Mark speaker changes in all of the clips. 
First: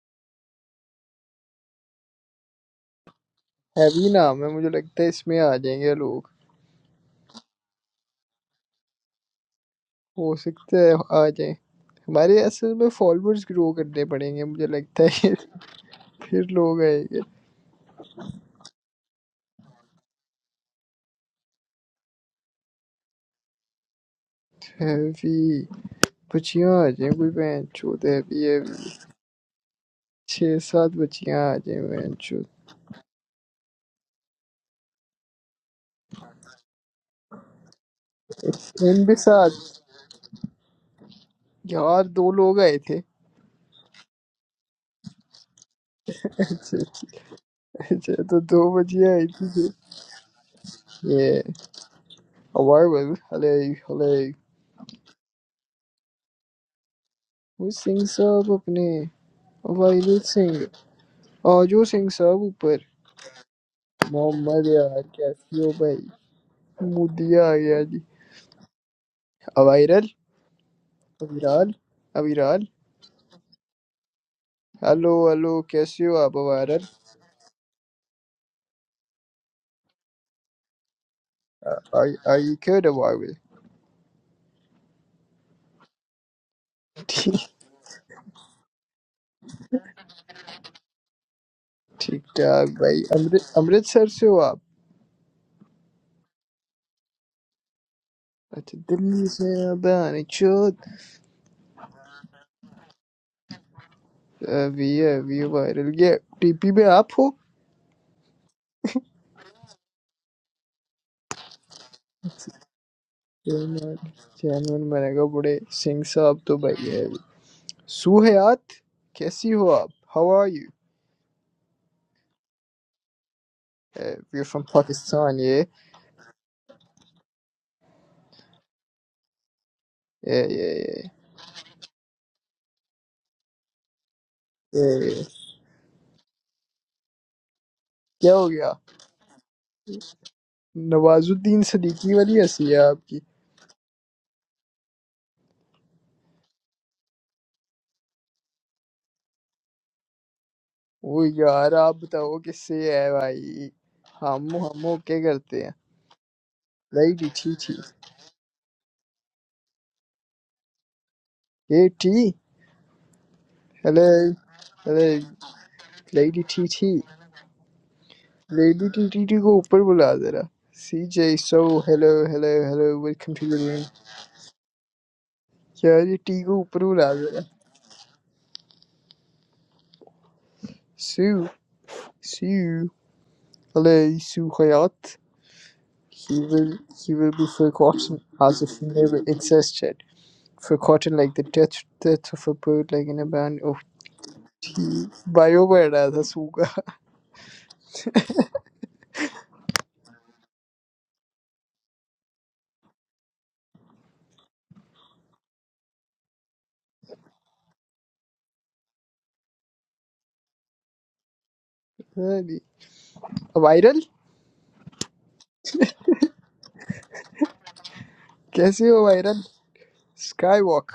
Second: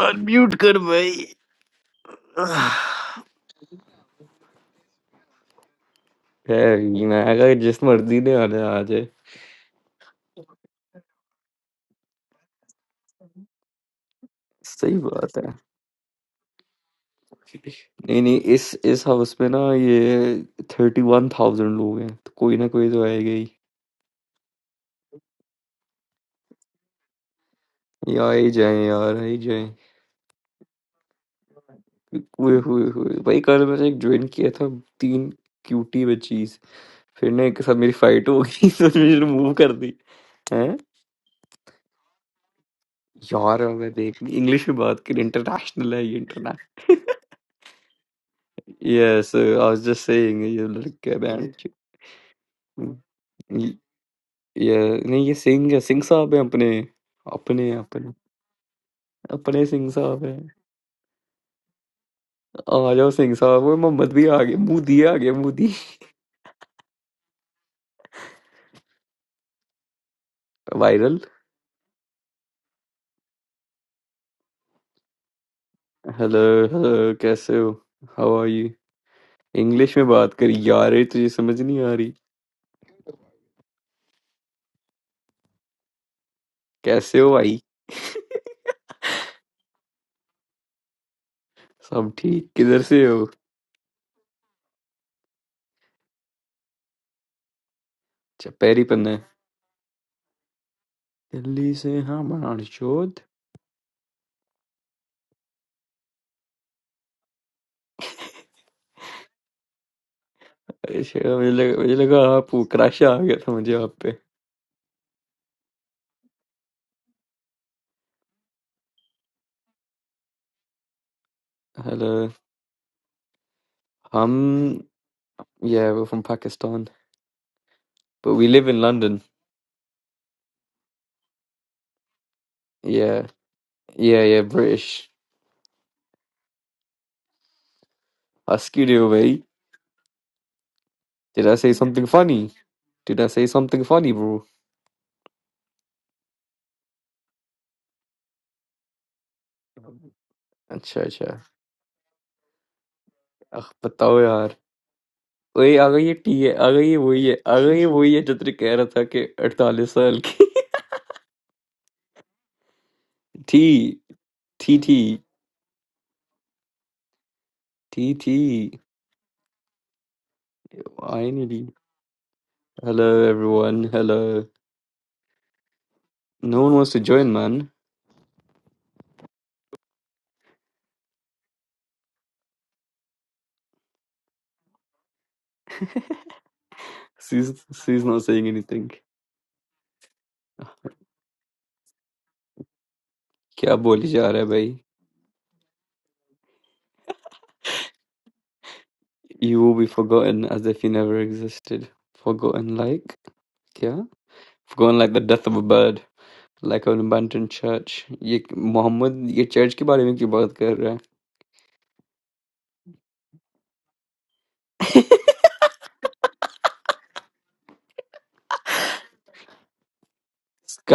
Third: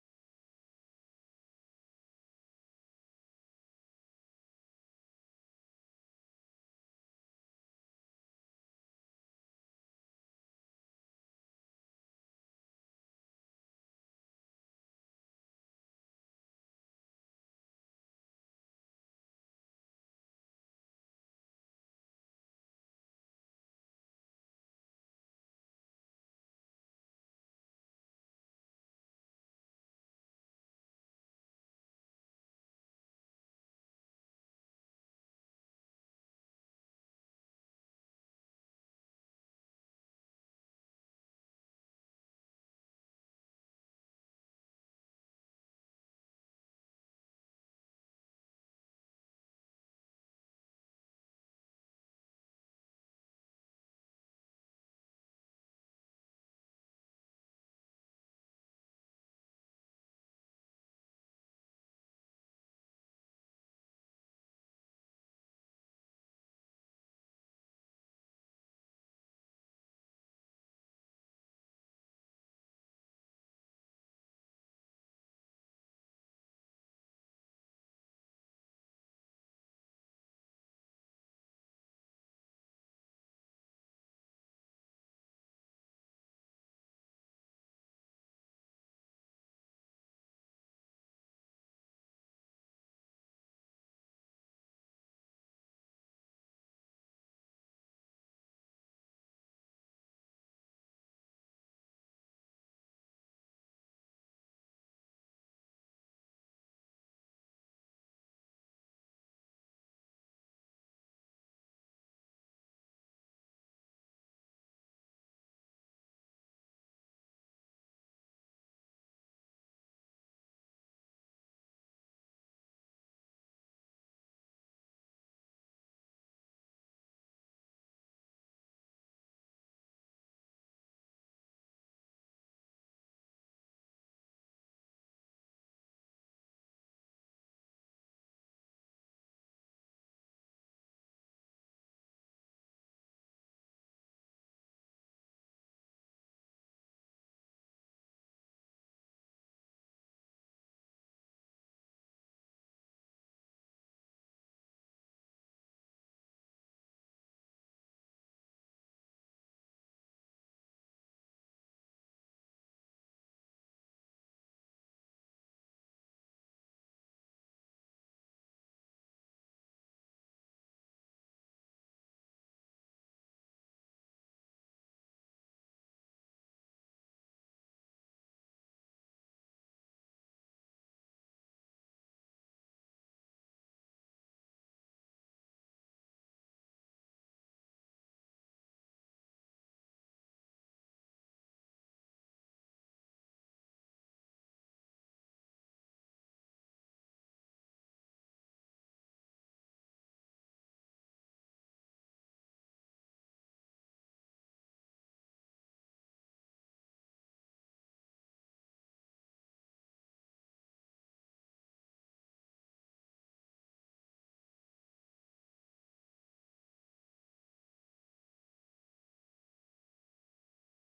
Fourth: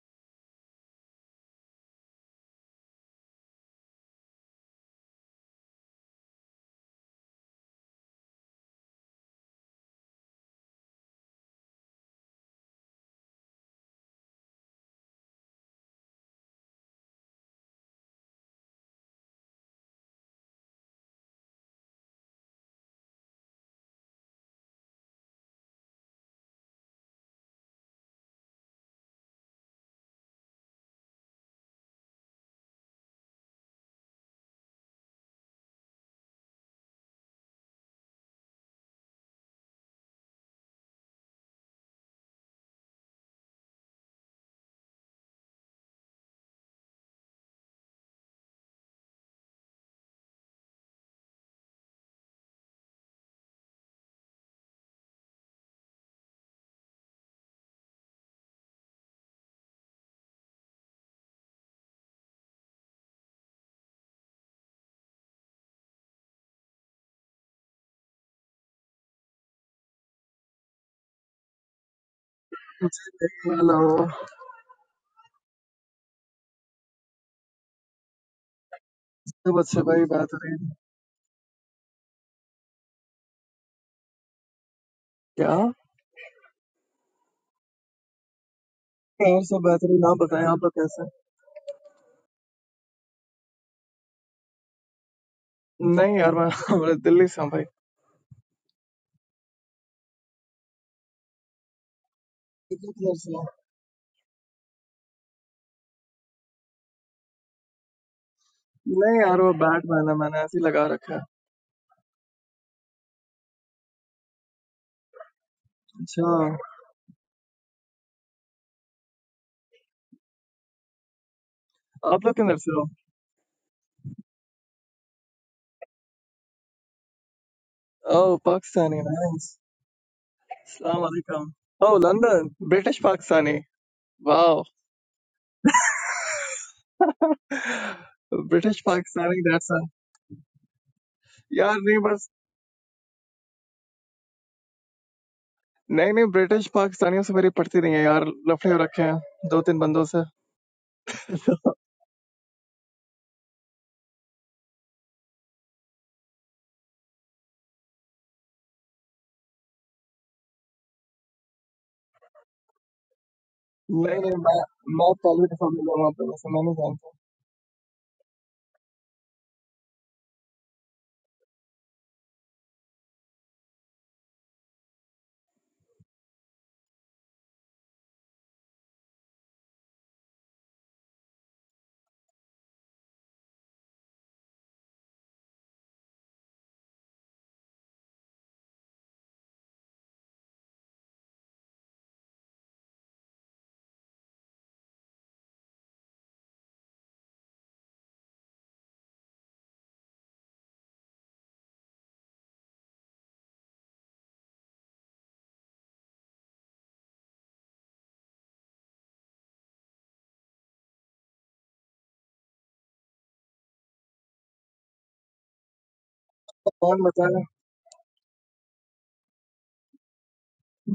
Speaker 1: Unmute कर भाई
Speaker 2: heavy नाम है मुझे लगता है इसमें आ जाएंगे लोग
Speaker 1: खैर, मैं अगर जिस मर्जी ने आने आ जाए
Speaker 2: हो सकता है आ जाए हमारे असल में फॉलोअर्स ग्रो करने पड़ेंगे मुझे
Speaker 1: सही
Speaker 2: लगता है
Speaker 1: बात है
Speaker 2: फिर लोग आएंगे
Speaker 1: नहीं नहीं इस इस हाउस में ना ये थर्टी वन थाउजेंड लोग हैं तो कोई ना कोई तो आएगा ही
Speaker 2: हैवी बच्चियाँ आ जाएं कोई बहन चोद
Speaker 1: ये आ
Speaker 2: हैवी
Speaker 1: ही जाए
Speaker 2: हैवी
Speaker 1: यार आ ही जाए
Speaker 2: छः सात बच्चियाँ आ जाएं बहन
Speaker 1: हुए
Speaker 2: चोद
Speaker 1: हुए हुए भाई कल मैंने एक ज्वाइन किया था तीन क्यूटी बच्चीज फिर ना एक के साथ मेरी फाइट हो गई तो
Speaker 2: इनके
Speaker 1: मैंने रिमूव
Speaker 2: साथ
Speaker 1: कर दी हैं
Speaker 2: यार दो लोग आए थे
Speaker 1: यार मैं देख इंग्लिश में बात करी इंटरनेशनल है ये
Speaker 2: अच्छा अच्छा तो दो बच्चियाँ
Speaker 1: Yeah,
Speaker 2: आई थी
Speaker 1: so I
Speaker 2: जो-
Speaker 1: was just saying ये लड़के
Speaker 2: ये
Speaker 1: बैंड की-
Speaker 2: अवाइवल हले
Speaker 1: ये
Speaker 2: हले
Speaker 1: ये- नहीं ये सिंह है सिंह साहब है अपने
Speaker 2: वो
Speaker 1: अपने
Speaker 2: सिंह
Speaker 1: अपने
Speaker 2: साहब अपने
Speaker 1: अपने सिंह
Speaker 2: अवाइवल
Speaker 1: साहब है
Speaker 2: सिंह आ जाओ सिंह साहब ऊपर
Speaker 1: आ जाओ सिंह साहब वो मोहम्मद भी आ गए
Speaker 2: मोहम्मद यार
Speaker 1: मोदी आ गए
Speaker 2: कैसी
Speaker 1: मोदी
Speaker 2: हो भाई मोदिया आ गया जी अवायरल
Speaker 1: viral
Speaker 2: Aviral Aviral
Speaker 3: Hello.
Speaker 2: Hello hello कैसे हो आप
Speaker 1: हेलो
Speaker 2: अवायरल
Speaker 1: हेलो कैसे हो how are you
Speaker 3: How are you,
Speaker 1: English
Speaker 3: boy?
Speaker 1: में बात
Speaker 3: Better.
Speaker 1: करी यार ये तुझे समझ नहीं आ रही
Speaker 2: I I cared about
Speaker 3: Yeah.
Speaker 1: कैसे हो
Speaker 2: ठीक
Speaker 1: भाई
Speaker 3: Yeah. How are you? Better. No, don't tell me. How are you?
Speaker 1: सब
Speaker 2: ठीक
Speaker 1: ठीक
Speaker 2: ठाक
Speaker 1: किधर
Speaker 2: भाई
Speaker 1: से हो
Speaker 2: अमृत अमृतसर से हो आप
Speaker 3: No, I am from Delhi, boy.
Speaker 1: अच्छा
Speaker 2: अच्छा
Speaker 1: पैरी पन्ना है
Speaker 2: दिल्ली से अबानी चोद
Speaker 1: दिल्ली से हाँ
Speaker 3: Where are you
Speaker 1: मानचोद
Speaker 3: from?
Speaker 2: अभी अभी वायरल ये टीपी पे आप हो
Speaker 3: No, I am a bad boy. I have installed it. Okay.
Speaker 1: अच्छा, मुझे लगा मुझे लगा आप क्रश आ गया था मुझे आप पे
Speaker 2: चैनल मैंने कहा बड़े सिंह साहब तो भाई है सुहयात कैसी हो आप how are you
Speaker 3: Where
Speaker 1: hello
Speaker 3: are you from?
Speaker 2: We from
Speaker 1: Um,
Speaker 2: Pakistan
Speaker 1: yeah, we're from Pakistan, but
Speaker 3: Oh,
Speaker 1: we live in
Speaker 3: Pakistani.
Speaker 1: London.
Speaker 3: Thanks.
Speaker 2: ये
Speaker 3: Salaam alaikum. Oh, London. British
Speaker 1: Yeah,
Speaker 3: Pakistani.
Speaker 1: yeah, yeah,
Speaker 3: Wow.
Speaker 1: British.
Speaker 2: ए, क्या हो गया
Speaker 3: British
Speaker 1: Askew deal,
Speaker 3: Pakistani
Speaker 1: mate.
Speaker 3: dancer.
Speaker 1: Did I
Speaker 2: Nawazuddin
Speaker 1: say
Speaker 3: Yeah,
Speaker 1: something
Speaker 3: no,
Speaker 2: Siddiqui
Speaker 3: just
Speaker 2: वाली
Speaker 1: funny?
Speaker 2: हंसी है आपकी
Speaker 1: Did I say something funny, bro?
Speaker 3: no, no. British Pakistani is my partner. Yeah, I have kept two or three friends.
Speaker 1: अच्छा
Speaker 2: वो
Speaker 1: अच्छा
Speaker 2: यार आप बताओ किससे है
Speaker 1: अख
Speaker 2: भाई
Speaker 1: बताओ यार
Speaker 2: हम हम ओके करते हैं
Speaker 1: ओए आ गई ये टी है आ गई ये वही
Speaker 2: लेडी
Speaker 1: है
Speaker 2: छी
Speaker 1: आ
Speaker 2: छी
Speaker 1: गई ये वही है जो तेरे कह रहा था कि 48 साल की
Speaker 2: ए टी
Speaker 1: थी
Speaker 3: No,
Speaker 2: हेलो
Speaker 3: no, I
Speaker 1: थी थी
Speaker 3: am
Speaker 2: hello
Speaker 3: a political leader. I am
Speaker 2: lady teacher
Speaker 3: not a.
Speaker 1: थी थी
Speaker 2: लेडी टी टी टी को ऊपर बुला जरा सी
Speaker 1: आई
Speaker 2: जे
Speaker 1: नहीं थी
Speaker 2: सो hello hello hello
Speaker 1: hello
Speaker 2: welcome to the room
Speaker 1: everyone hello
Speaker 2: यार ये टी को
Speaker 1: नो वन
Speaker 2: ऊपर
Speaker 1: वांट्स टू
Speaker 2: बुला
Speaker 1: जॉइन
Speaker 2: जरा
Speaker 1: मैन
Speaker 2: सू सू हेलो सू हयात He will, he will
Speaker 1: सी
Speaker 2: be
Speaker 1: is
Speaker 2: forgotten
Speaker 1: not saying
Speaker 2: as if he
Speaker 1: anything
Speaker 2: never existed. forgotten like the death death of a bird like in a band
Speaker 1: क्या
Speaker 2: of
Speaker 1: बोली जा रहा है भाई
Speaker 2: tea bioware रहा था सूगा
Speaker 1: You will be forgotten as if you never existed. Forgotten like क्या? Forgotten like the death of a bird, like an abandoned church. ये मोहम्मद ये चर्च के बारे में क्यों बात कर रहा है?
Speaker 2: Viral
Speaker 3: Come on, tell me.
Speaker 2: कैसे हो viral?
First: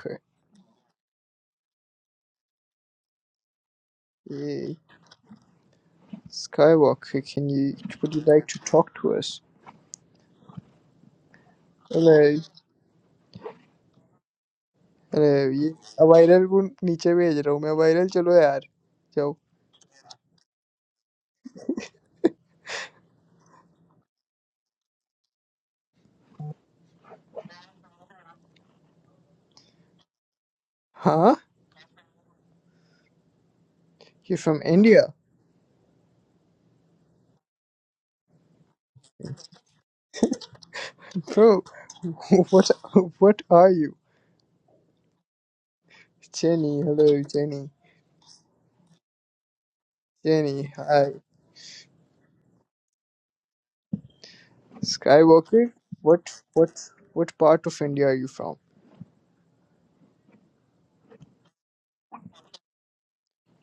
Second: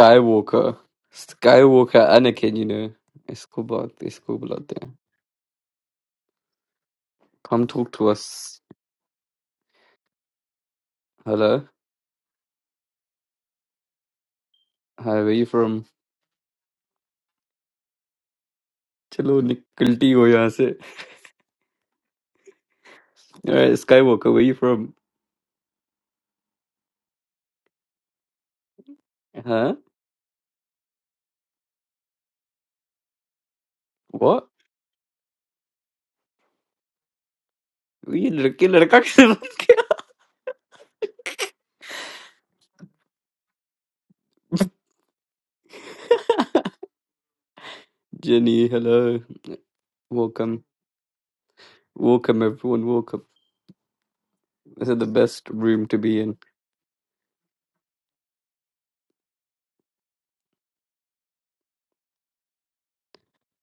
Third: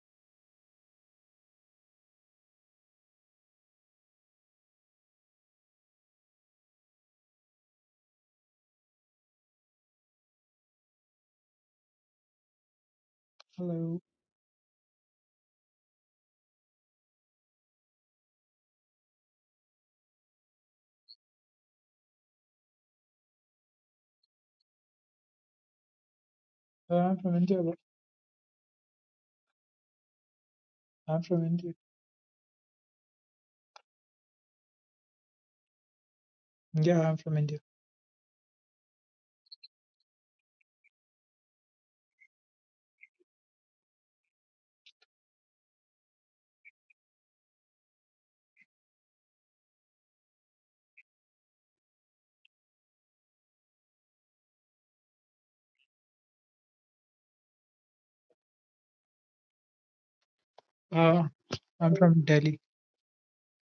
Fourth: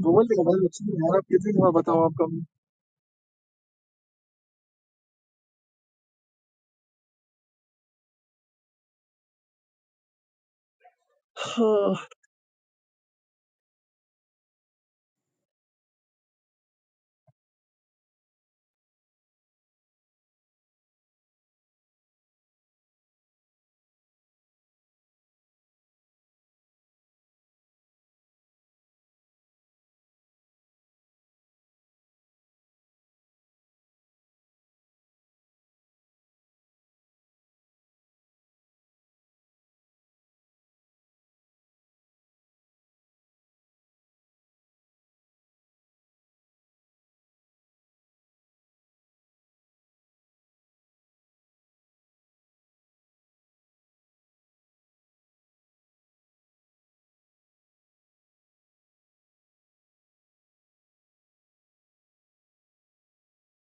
Speaker 3: Don't worry. I'm not a kid anymore.
Speaker 1: Skywalker
Speaker 3: I'll tell
Speaker 1: Anakin, you know. इसको बात इसको
Speaker 2: ये
Speaker 1: बुलाते हैं.
Speaker 2: skywalker can
Speaker 1: Come
Speaker 2: you
Speaker 1: talk to
Speaker 2: would you like to
Speaker 1: us.
Speaker 2: talk to us
Speaker 1: Hello.
Speaker 3: you.
Speaker 2: अरे
Speaker 4: Hello.
Speaker 1: Hi,
Speaker 2: अरे
Speaker 1: where you
Speaker 2: ये
Speaker 1: from?
Speaker 2: Viral को नीचे भेज रहा हूँ मैं वायरल चलो यार जाओ
Speaker 1: चलो निकलती हो यहाँ से. Uh, Skywalker, where you from?
Speaker 4: Uh, I'm from India. but-
Speaker 1: हाँ?
Speaker 4: I'm
Speaker 2: हाँ
Speaker 4: from India.
Speaker 2: you
Speaker 1: What?
Speaker 2: from India
Speaker 4: Yeah, I'm from India.
Speaker 1: ये लड़के लड़का क्या?
Speaker 2: bro what what are you Jenny hello Jenny
Speaker 1: Jenny, hello. Welcome.
Speaker 2: Jenny hi
Speaker 1: Welcome everyone, welcome. This is the best
Speaker 2: Skywalker,
Speaker 1: room to be in.
Speaker 2: what what what part of India are you from?
Speaker 4: Uh, I'm from Delhi.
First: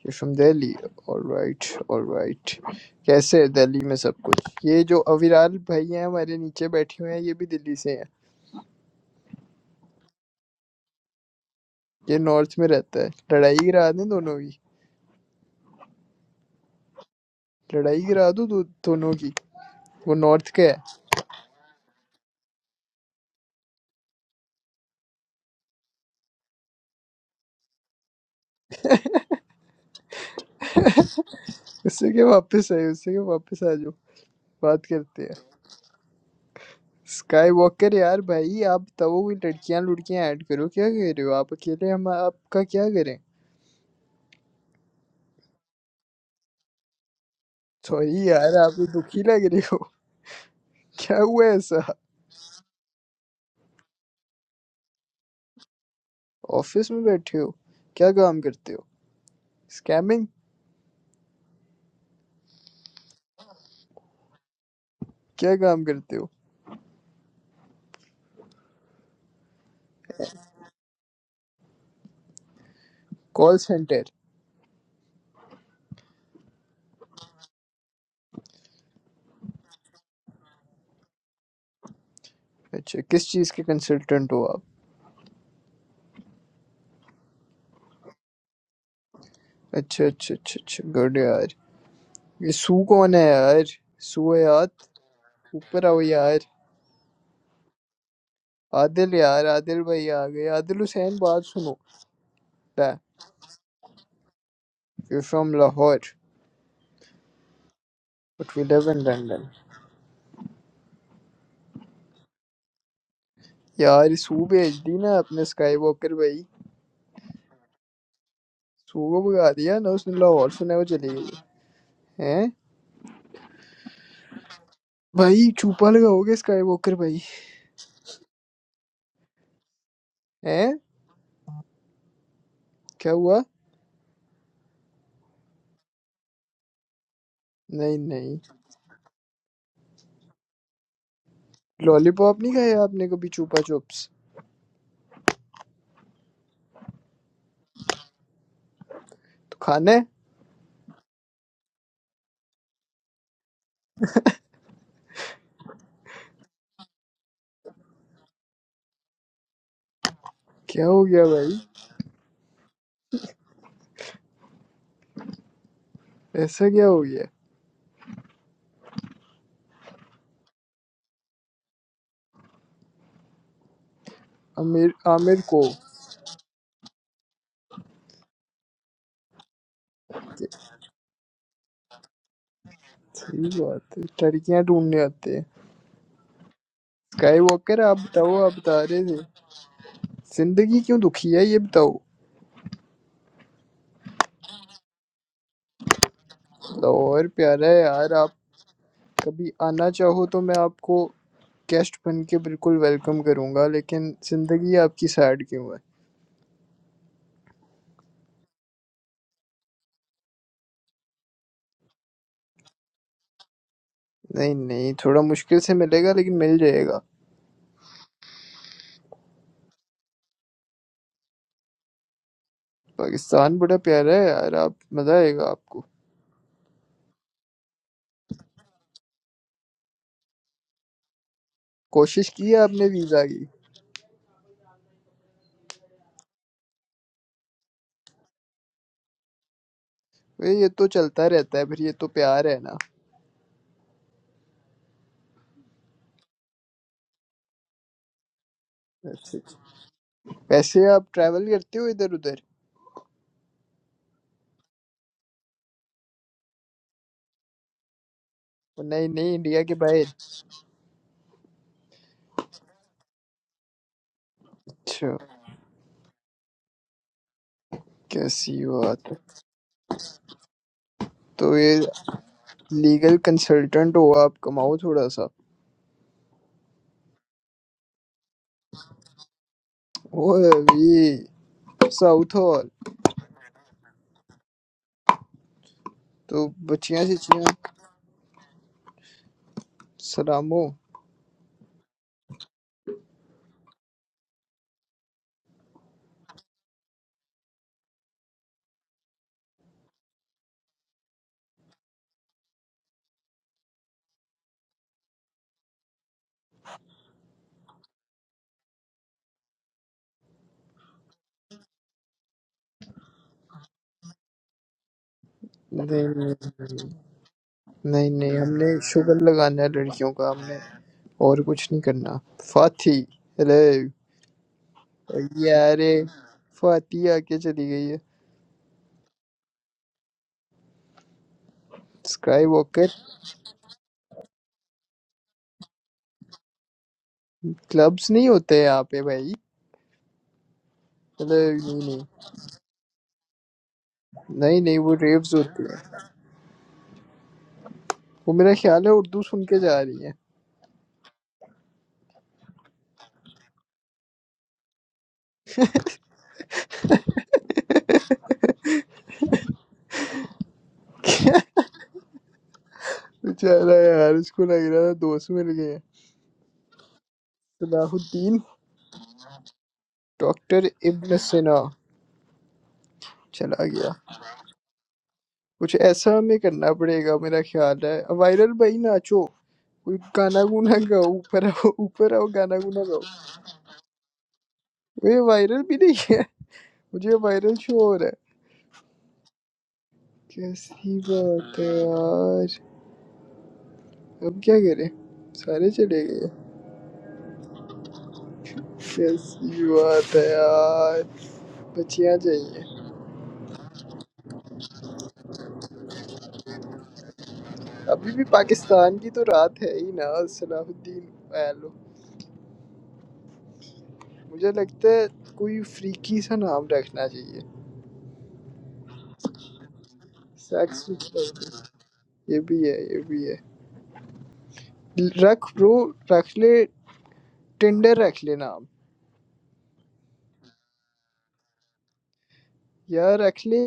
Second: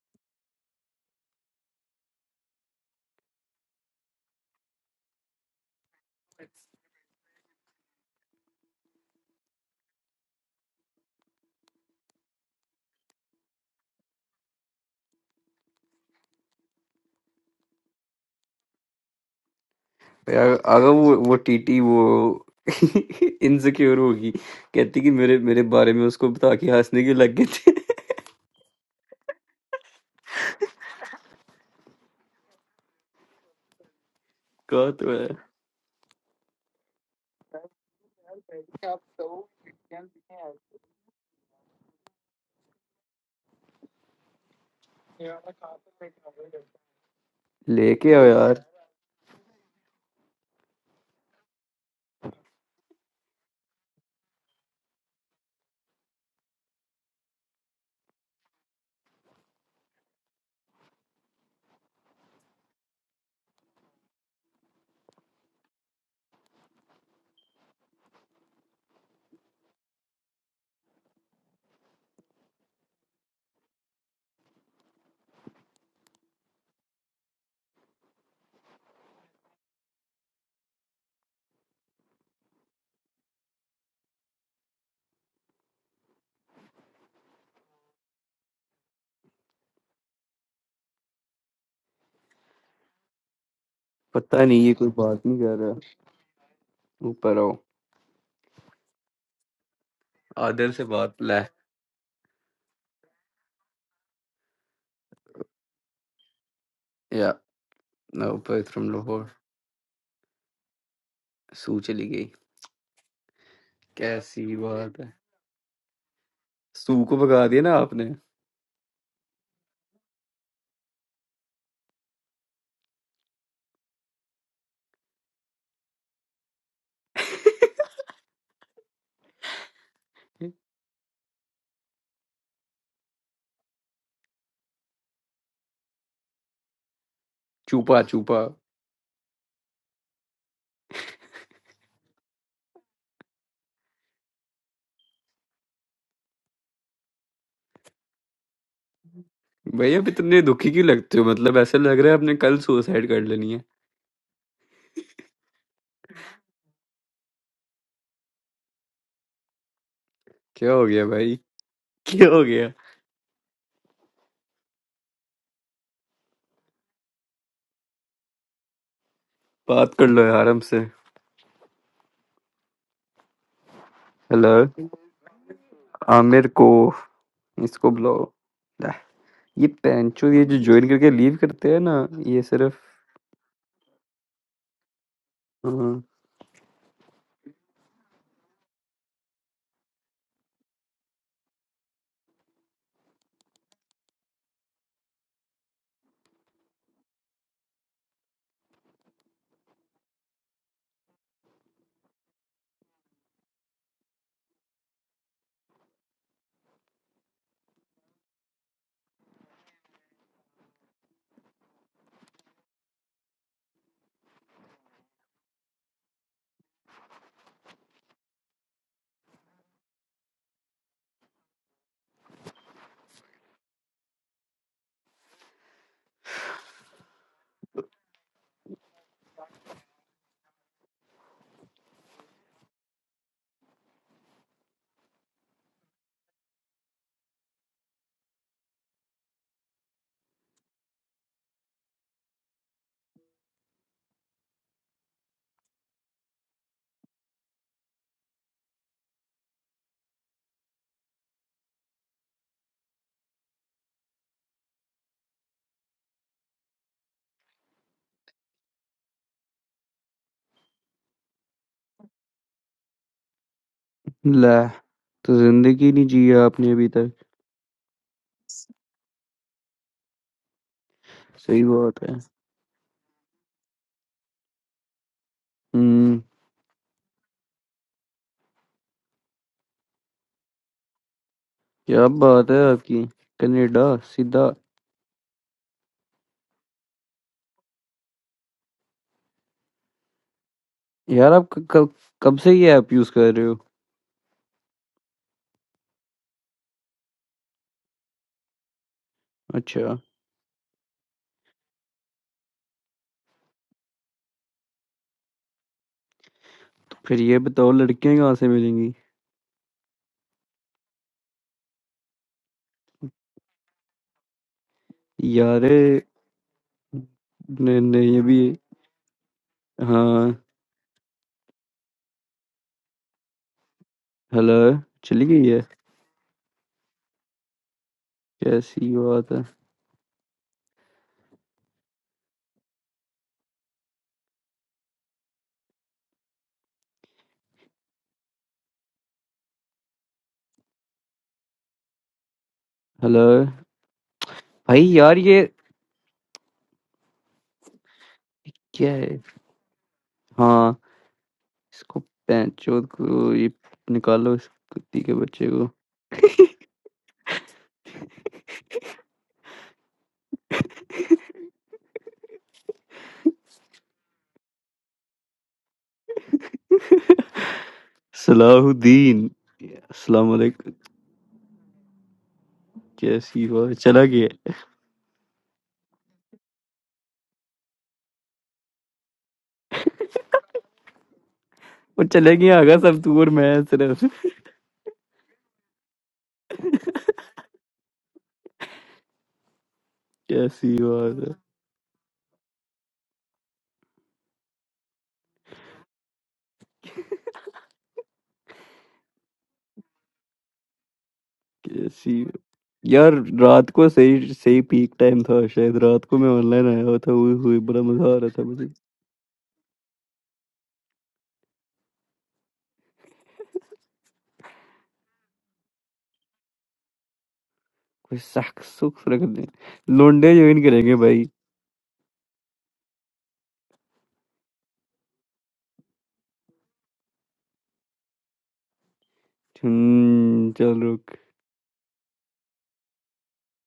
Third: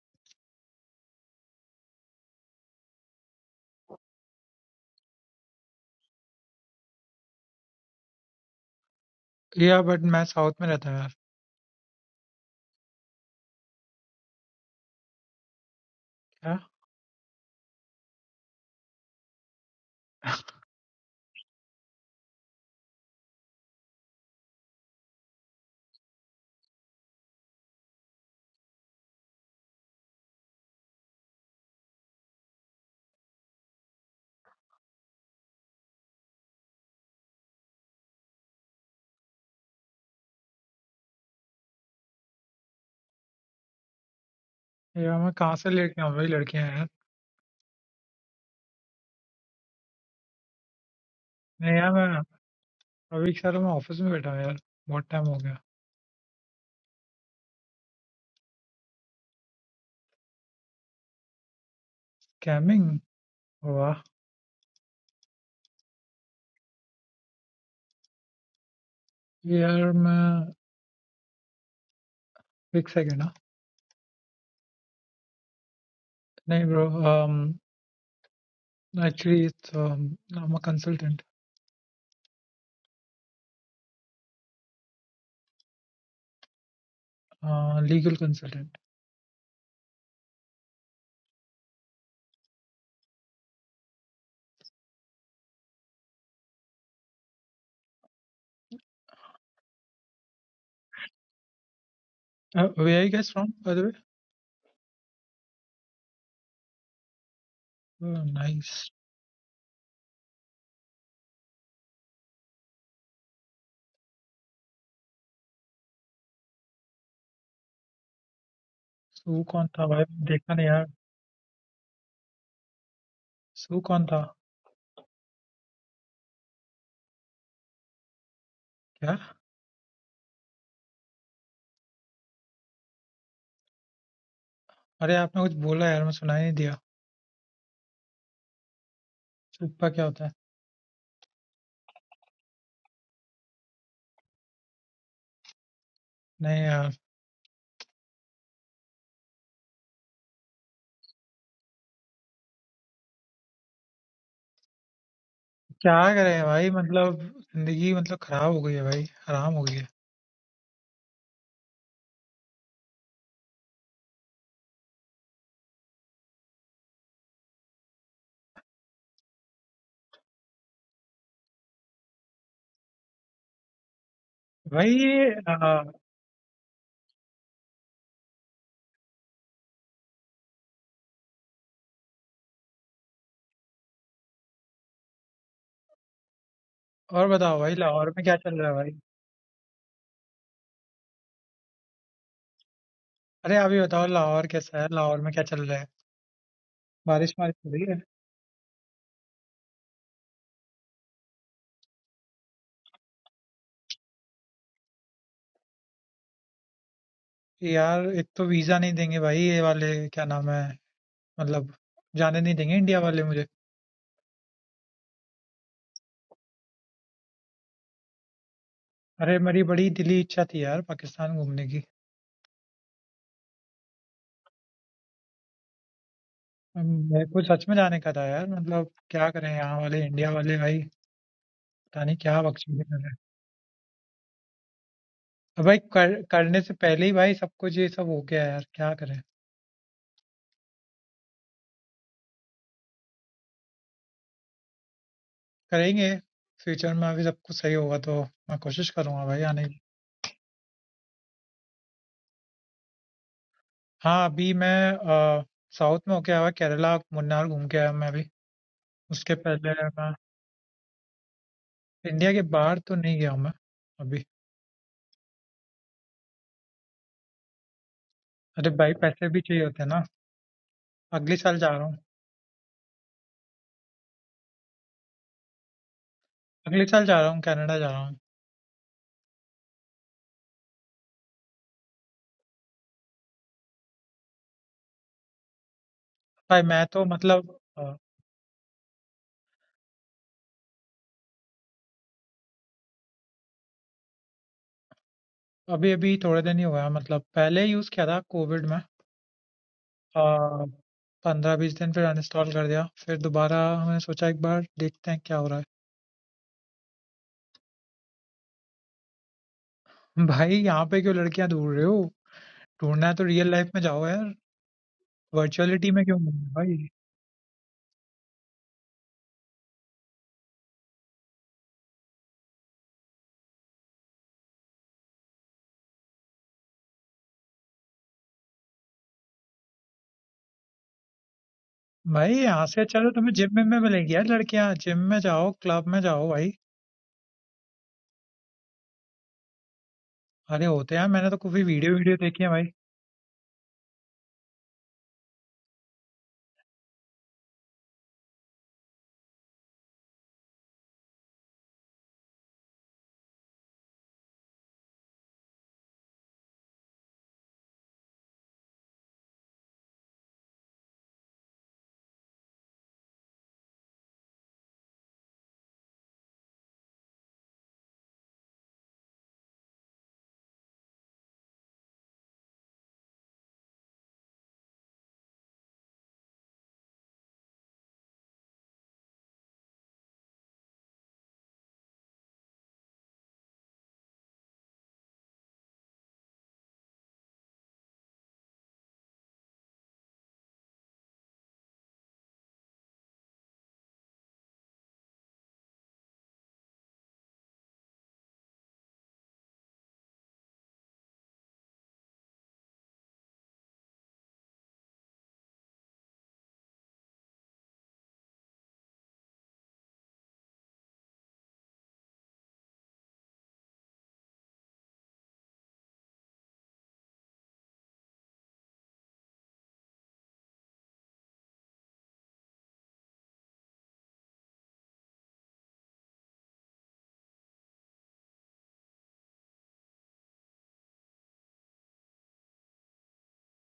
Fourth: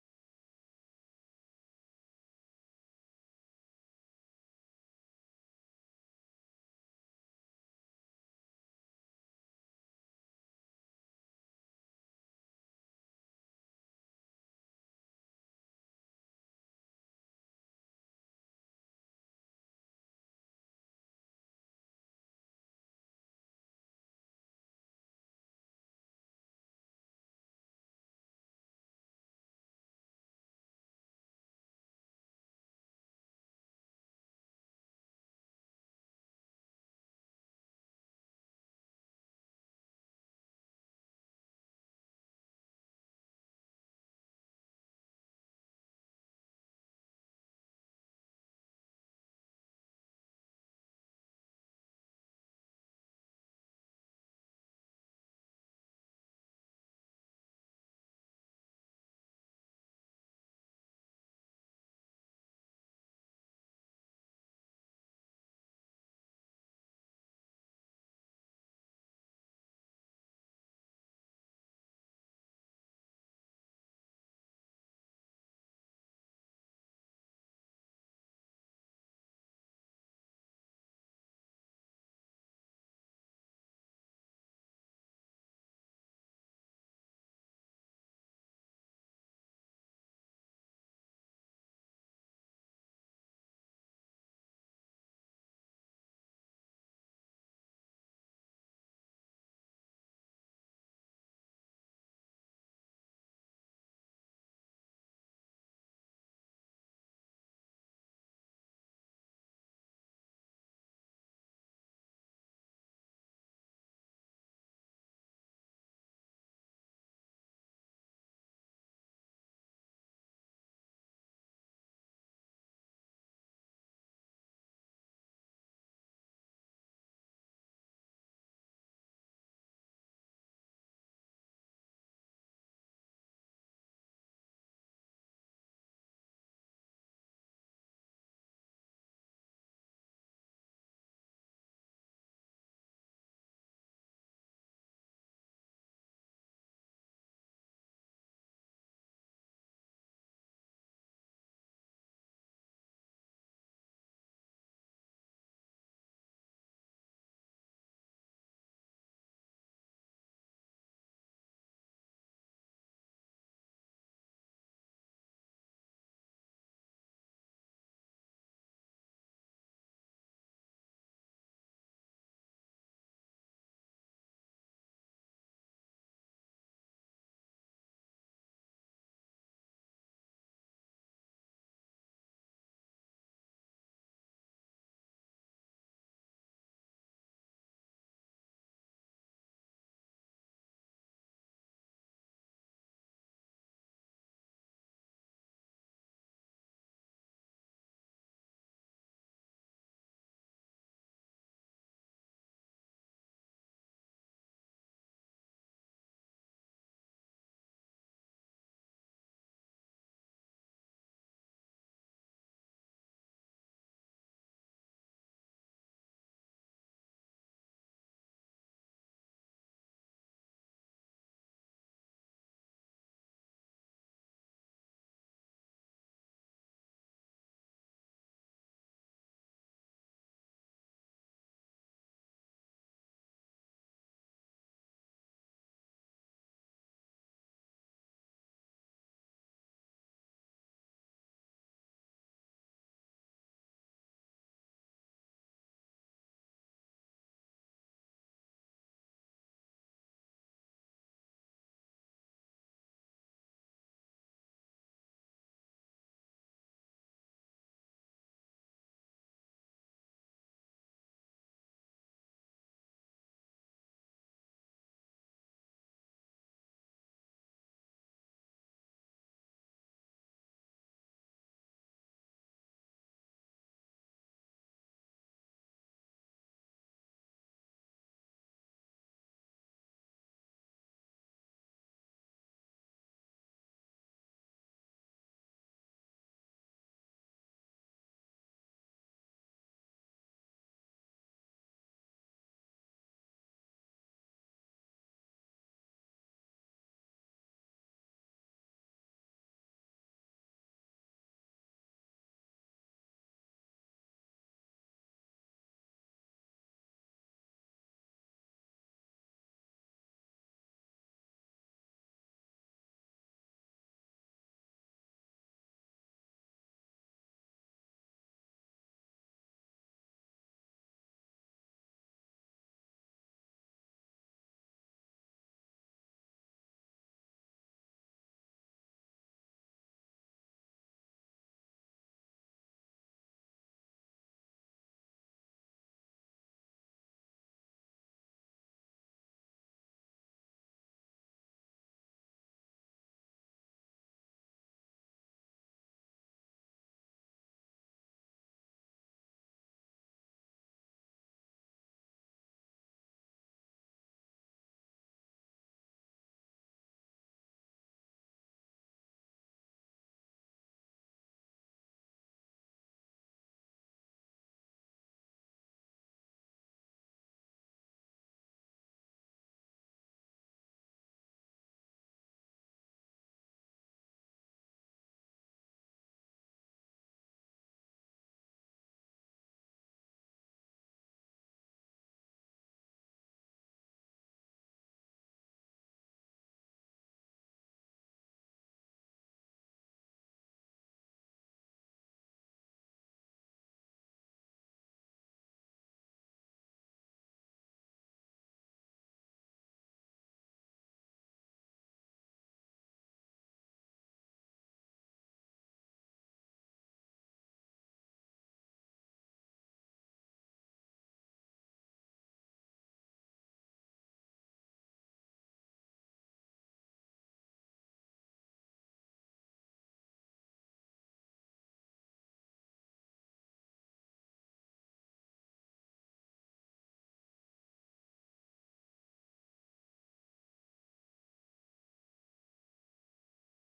Speaker 2: You're from Delhi. All right, all right. कैसे है दिल्ली में सब कुछ? ये जो अविराल भाई हैं हमारे नीचे बैठे हुए हैं ये भी दिल्ली से हैं।
Speaker 4: Yeah, but मैं साउथ में रहता हूँ यार
Speaker 2: ये नॉर्थ में रहता है। लड़ाई गिरा दें दोनों की।
Speaker 4: क्या
Speaker 2: लड़ाई गिरा दो दो, दोनों की। वो नॉर्थ
Speaker 1: यार
Speaker 2: का है।
Speaker 1: अगर वो वो टीटी वो इनसिक्योर होगी कहती कि मेरे मेरे बारे में उसको बता के हंसने क्यों लग गए थे
Speaker 2: उससे क्या वापस आए उससे क्या वापस आ जाओ। बात
Speaker 1: कहा तो
Speaker 2: करते
Speaker 1: है
Speaker 2: हैं। स्काई वॉकर यार भाई आप बताओ कोई लड़कियां लुड़कियां ऐड करो क्या कह रहे हो आप अकेले हम आपका क्या करें
Speaker 4: यार मैं कहाँ से लेके आऊँ वही लड़कियाँ यार
Speaker 1: लेके आओ
Speaker 2: सॉरी यार
Speaker 1: यार
Speaker 2: आप तो दुखी लग रही हो क्या हुआ
Speaker 4: नहीं
Speaker 2: ऐसा
Speaker 4: यार मैं अभी एक साल मैं ऑफिस में बैठा हूँ यार बहुत टाइम हो गया
Speaker 2: ऑफिस में बैठे हो क्या काम करते हो स्कैमिंग
Speaker 4: स्कैमिंग वाह
Speaker 2: क्या काम करते हो
Speaker 4: यार मैं एक सेकेंड ना
Speaker 2: कॉल सेंटर
Speaker 4: नहीं bro actually it's I'm a consultant
Speaker 2: अच्छा किस चीज़ के कंसल्टेंट हो आप
Speaker 4: uh, legal consultant
Speaker 2: अच्छा अच्छा अच्छा अच्छा गुड यार ये सू कौन है यार सू है
Speaker 1: पता नहीं
Speaker 2: यार
Speaker 1: ये कोई बात नहीं कर
Speaker 2: ऊपर
Speaker 1: रहा
Speaker 2: आओ यार
Speaker 1: ऊपर आओ
Speaker 2: आदिल यार आदिल भाई आ गए
Speaker 1: आदर
Speaker 2: आदिल
Speaker 1: से बात
Speaker 2: हुसैन
Speaker 1: ले
Speaker 2: बात सुनो
Speaker 4: uh, where are you guys from by the way
Speaker 2: you from Lahore
Speaker 1: या
Speaker 4: oh,
Speaker 1: मैं
Speaker 2: बट
Speaker 1: ऊपर
Speaker 2: we
Speaker 4: nice
Speaker 1: from
Speaker 2: live in
Speaker 1: Lahore
Speaker 2: London
Speaker 1: सू चली गई
Speaker 2: यार सू
Speaker 1: कैसी
Speaker 2: भेज दी
Speaker 1: बात है
Speaker 2: ना अपने स्काई वॉकर भाई
Speaker 1: सू को भगा दिया ना आपने
Speaker 2: सू को
Speaker 4: सू
Speaker 2: भगा
Speaker 4: कौन
Speaker 2: दिया
Speaker 4: था
Speaker 2: ना
Speaker 4: भाई
Speaker 2: उसने लाहौर
Speaker 4: देखा नहीं
Speaker 2: से ना वो
Speaker 4: यार
Speaker 2: चली गई हैं
Speaker 4: सू कौन था
Speaker 2: भाई छुपा लगाओगे स्काई वॉकर भाई
Speaker 4: क्या
Speaker 2: हैं क्या हुआ
Speaker 4: अरे आपने कुछ बोला यार मैं सुनाई नहीं दिया।
Speaker 2: नहीं
Speaker 1: चूपा
Speaker 2: नहीं
Speaker 1: चूपा
Speaker 4: चुप्पा क्या होता है?
Speaker 2: लॉलीपॉप नहीं खाया आपने कभी छुपा चुप्स
Speaker 4: नहीं यार,
Speaker 2: तो खाना
Speaker 1: भाई
Speaker 2: है
Speaker 1: अब इतने दुखी क्यों लगते हो मतलब ऐसा लग रहा है आपने कल सुसाइड कर लेनी है
Speaker 4: क्या करें भाई मतलब ज़िंदगी मतलब ख़राब हो गई है भाई, हराम हो गई है।
Speaker 1: क्या हो
Speaker 2: क्या हो
Speaker 1: गया
Speaker 2: गया
Speaker 1: भाई
Speaker 2: भाई
Speaker 1: क्या हो गया
Speaker 2: ऐसा क्या हो गया
Speaker 1: बात कर लो यार हमसे हेलो
Speaker 4: भाई
Speaker 2: आमिर
Speaker 4: ये
Speaker 2: आमिर को
Speaker 4: अ,
Speaker 1: आमिर को इसको बुलाओ ला, ये पैंचो ये जो ज्वाइन करके लीव करते हैं ना ये सिर्फ
Speaker 2: सही बात है लड़कियां ढूंढने आते हैं
Speaker 1: हाँ,
Speaker 4: और
Speaker 2: स्काई
Speaker 4: बताओ भाई
Speaker 2: वॉकर आप
Speaker 4: लाहौर में
Speaker 2: बताओ
Speaker 4: क्या
Speaker 2: आप
Speaker 4: चल रहा है
Speaker 2: बता
Speaker 4: भाई?
Speaker 2: रहे थे जिंदगी क्यों दुखी है ये बताओ
Speaker 4: अरे आप ही बताओ लाहौर कैसा है? लाहौर में क्या चल रहा है?
Speaker 2: और
Speaker 4: बारिश-वारिश
Speaker 2: प्यारा
Speaker 4: हो
Speaker 2: है
Speaker 4: रही है?
Speaker 2: यार आप कभी आना चाहो तो मैं आपको गेस्ट बन के बिल्कुल वेलकम करूंगा लेकिन जिंदगी आपकी सैड क्यों है
Speaker 4: यार एक तो वीज़ा नहीं देंगे भाई ये वाले क्या नाम है मतलब जाने नहीं देंगे इंडिया वाले मुझे।
Speaker 2: नहीं नहीं थोड़ा मुश्किल से मिलेगा लेकिन मिल जाएगा
Speaker 4: अरे मेरी बड़ी दिली इच्छा थी यार पाकिस्तान घूमने की।
Speaker 2: पाकिस्तान बड़ा प्यारा है यार आप मज़ा आएगा आपको
Speaker 4: अम, मेरे को सच में जाने का था यार मतलब क्या करें यहाँ वाले इंडिया वाले भाई पता नहीं
Speaker 2: कोशिश
Speaker 4: क्या
Speaker 2: की है
Speaker 4: बकचोदी
Speaker 2: आपने
Speaker 4: कर रहे हैं
Speaker 2: वीज़ा की
Speaker 4: अब भाई कर, करने से पहले ही भाई सब कुछ ये सब हो गया यार क्या करें
Speaker 2: भाई ये तो चलता रहता है फिर ये तो प्यार है ना
Speaker 4: करेंगे फ्यूचर में अभी सब कुछ सही होगा तो मैं कोशिश करूंगा भाई
Speaker 2: वैसे
Speaker 4: आने की
Speaker 2: वैसे आप ट्रैवल करते हो इधर उधर
Speaker 4: हाँ अभी मैं अ, साउथ में होके आया हुआ केरला मुन्नार घूम के आया मैं अभी
Speaker 2: नहीं नहीं
Speaker 4: उसके
Speaker 2: इंडिया
Speaker 4: पहले
Speaker 2: के
Speaker 4: मैं
Speaker 2: बाहर
Speaker 4: इंडिया के बाहर तो नहीं गया हूँ मैं अभी
Speaker 1: ला
Speaker 2: अच्छा
Speaker 1: तो जिंदगी नहीं जी आपने अभी तक
Speaker 2: कैसी
Speaker 4: अरे भाई
Speaker 2: बात है
Speaker 4: पैसे भी चाहिए होते हैं ना अगले
Speaker 2: तो
Speaker 4: साल
Speaker 1: सही
Speaker 4: जा
Speaker 2: ये
Speaker 4: रहा हूँ
Speaker 1: बात है
Speaker 2: लीगल कंसल्टेंट हो आप कमाओ थोड़ा सा
Speaker 1: हम्म
Speaker 4: अगले साल जा रहा हूँ कनाडा जा रहा हूँ
Speaker 2: वो ये
Speaker 1: क्या
Speaker 2: साउथ
Speaker 1: बात है
Speaker 2: हॉल
Speaker 1: आपकी कनाडा सीधा
Speaker 2: तो
Speaker 4: भाई मैं तो
Speaker 2: बच्चियां सच्चियां
Speaker 4: मतलब अ,
Speaker 2: सलामो
Speaker 1: यार आप क- कब कब से ये ऐप यूज कर रहे हो
Speaker 4: अभी अभी थोड़े दिन ही हुआ है मतलब पहले यूज किया था कोविड में
Speaker 1: अच्छा
Speaker 4: अ, 15-20 दिन फिर अनइंस्टॉल कर दिया। फिर दोबारा मैंने सोचा एक बार देखते हैं क्या हो रहा
Speaker 1: तो फिर ये बताओ लड़कियां कहाँ से मिलेंगी
Speaker 4: है। भाई यहाँ पे क्यों लड़कियाँ ढूँढ रहे हो? ढूँढना है तो रियल लाइफ में जाओ यार।
Speaker 1: यारे
Speaker 4: वर्चुअलिटी में
Speaker 2: नहीं
Speaker 4: क्यों घूम रहे हो भाई?
Speaker 2: नहीं
Speaker 1: नहीं
Speaker 2: नहीं
Speaker 1: नहीं ये
Speaker 2: नहीं
Speaker 1: भी
Speaker 2: हमने शुगर लगाना है लड़कियों का
Speaker 1: हाँ
Speaker 2: हमने और कुछ नहीं करना फाती अरे
Speaker 1: हेलो चली गई है
Speaker 2: यारे फाती आके चली गई है
Speaker 1: कैसी बात है
Speaker 4: भाई
Speaker 2: स्काई
Speaker 4: यहाँ से
Speaker 2: वॉकर
Speaker 4: अच्छा तो तुम्हें जिम विम में मिलेंगी यार लड़कियाँ। जिम में जाओ, क्लब में जाओ भाई।
Speaker 2: क्लब्स नहीं होते हैं यहाँ पे भाई
Speaker 4: अरे होते हैं यार मैंने तो
Speaker 2: अरे
Speaker 4: काफ़ी
Speaker 2: नहीं
Speaker 4: वीडियो
Speaker 2: नहीं
Speaker 4: वीडियो देखी है भाई।
Speaker 1: हेलो
Speaker 2: नहीं नहीं
Speaker 1: भाई
Speaker 2: वो
Speaker 1: यार
Speaker 2: रेव्स
Speaker 1: ये
Speaker 2: होती है वो मेरा ख्याल है
Speaker 1: क्या है
Speaker 2: उर्दू सुन के जा रही है
Speaker 1: हाँ इसको पैंचोद को ये निकालो इस कुत्ती के बच्चे को
Speaker 2: बेचारा यार इसको लग रहा था दोस्त मिल गए हैं। सलाहुद्दीन
Speaker 1: सलाहुद्दीन अस्सलाम
Speaker 2: डॉक्टर
Speaker 1: वालेकुम
Speaker 2: इब्न सिना
Speaker 1: कैसी
Speaker 2: चला
Speaker 1: बात
Speaker 2: गया
Speaker 1: चला गया
Speaker 2: कुछ ऐसा हमें करना पड़ेगा मेरा ख्याल है वायरल भाई नाचो कोई गाना गुना गाओ ऊपर आओ
Speaker 1: वो
Speaker 2: ऊपर आओ
Speaker 1: चले
Speaker 2: गाना
Speaker 1: गया आगा
Speaker 2: गुना गाओ
Speaker 1: सब तू और मैं सिर्फ
Speaker 2: वे वायरल भी नहीं है मुझे वायरल शो हो रहा है
Speaker 1: कैसी
Speaker 2: कैसी
Speaker 1: बात है
Speaker 2: बात है यार अब क्या करें सारे चले गए कैसी बात है यार बचियां
Speaker 1: कैसी
Speaker 2: चाहिए
Speaker 1: यार रात को सही सही पीक टाइम था शायद रात को मैं ऑनलाइन आया हुआ था हुई हुई बड़ा
Speaker 2: अभी
Speaker 1: मजा आ
Speaker 2: भी
Speaker 1: रहा था मुझे
Speaker 2: पाकिस्तान की तो रात है ही ना सलाहुद्दीन ऐलो मुझे लगता है कोई फ्रीकी सा नाम रखना चाहिए
Speaker 1: कोई सख सुख रख दे लोंडे ज्वाइन
Speaker 2: सेक्स
Speaker 1: करेंगे
Speaker 2: विद
Speaker 1: भाई
Speaker 2: Sharmila। ये भी है ये भी है रख ब्रो रख ले टिंडर रख ले नाम
Speaker 1: हम्म, चलो
Speaker 2: यार रख ले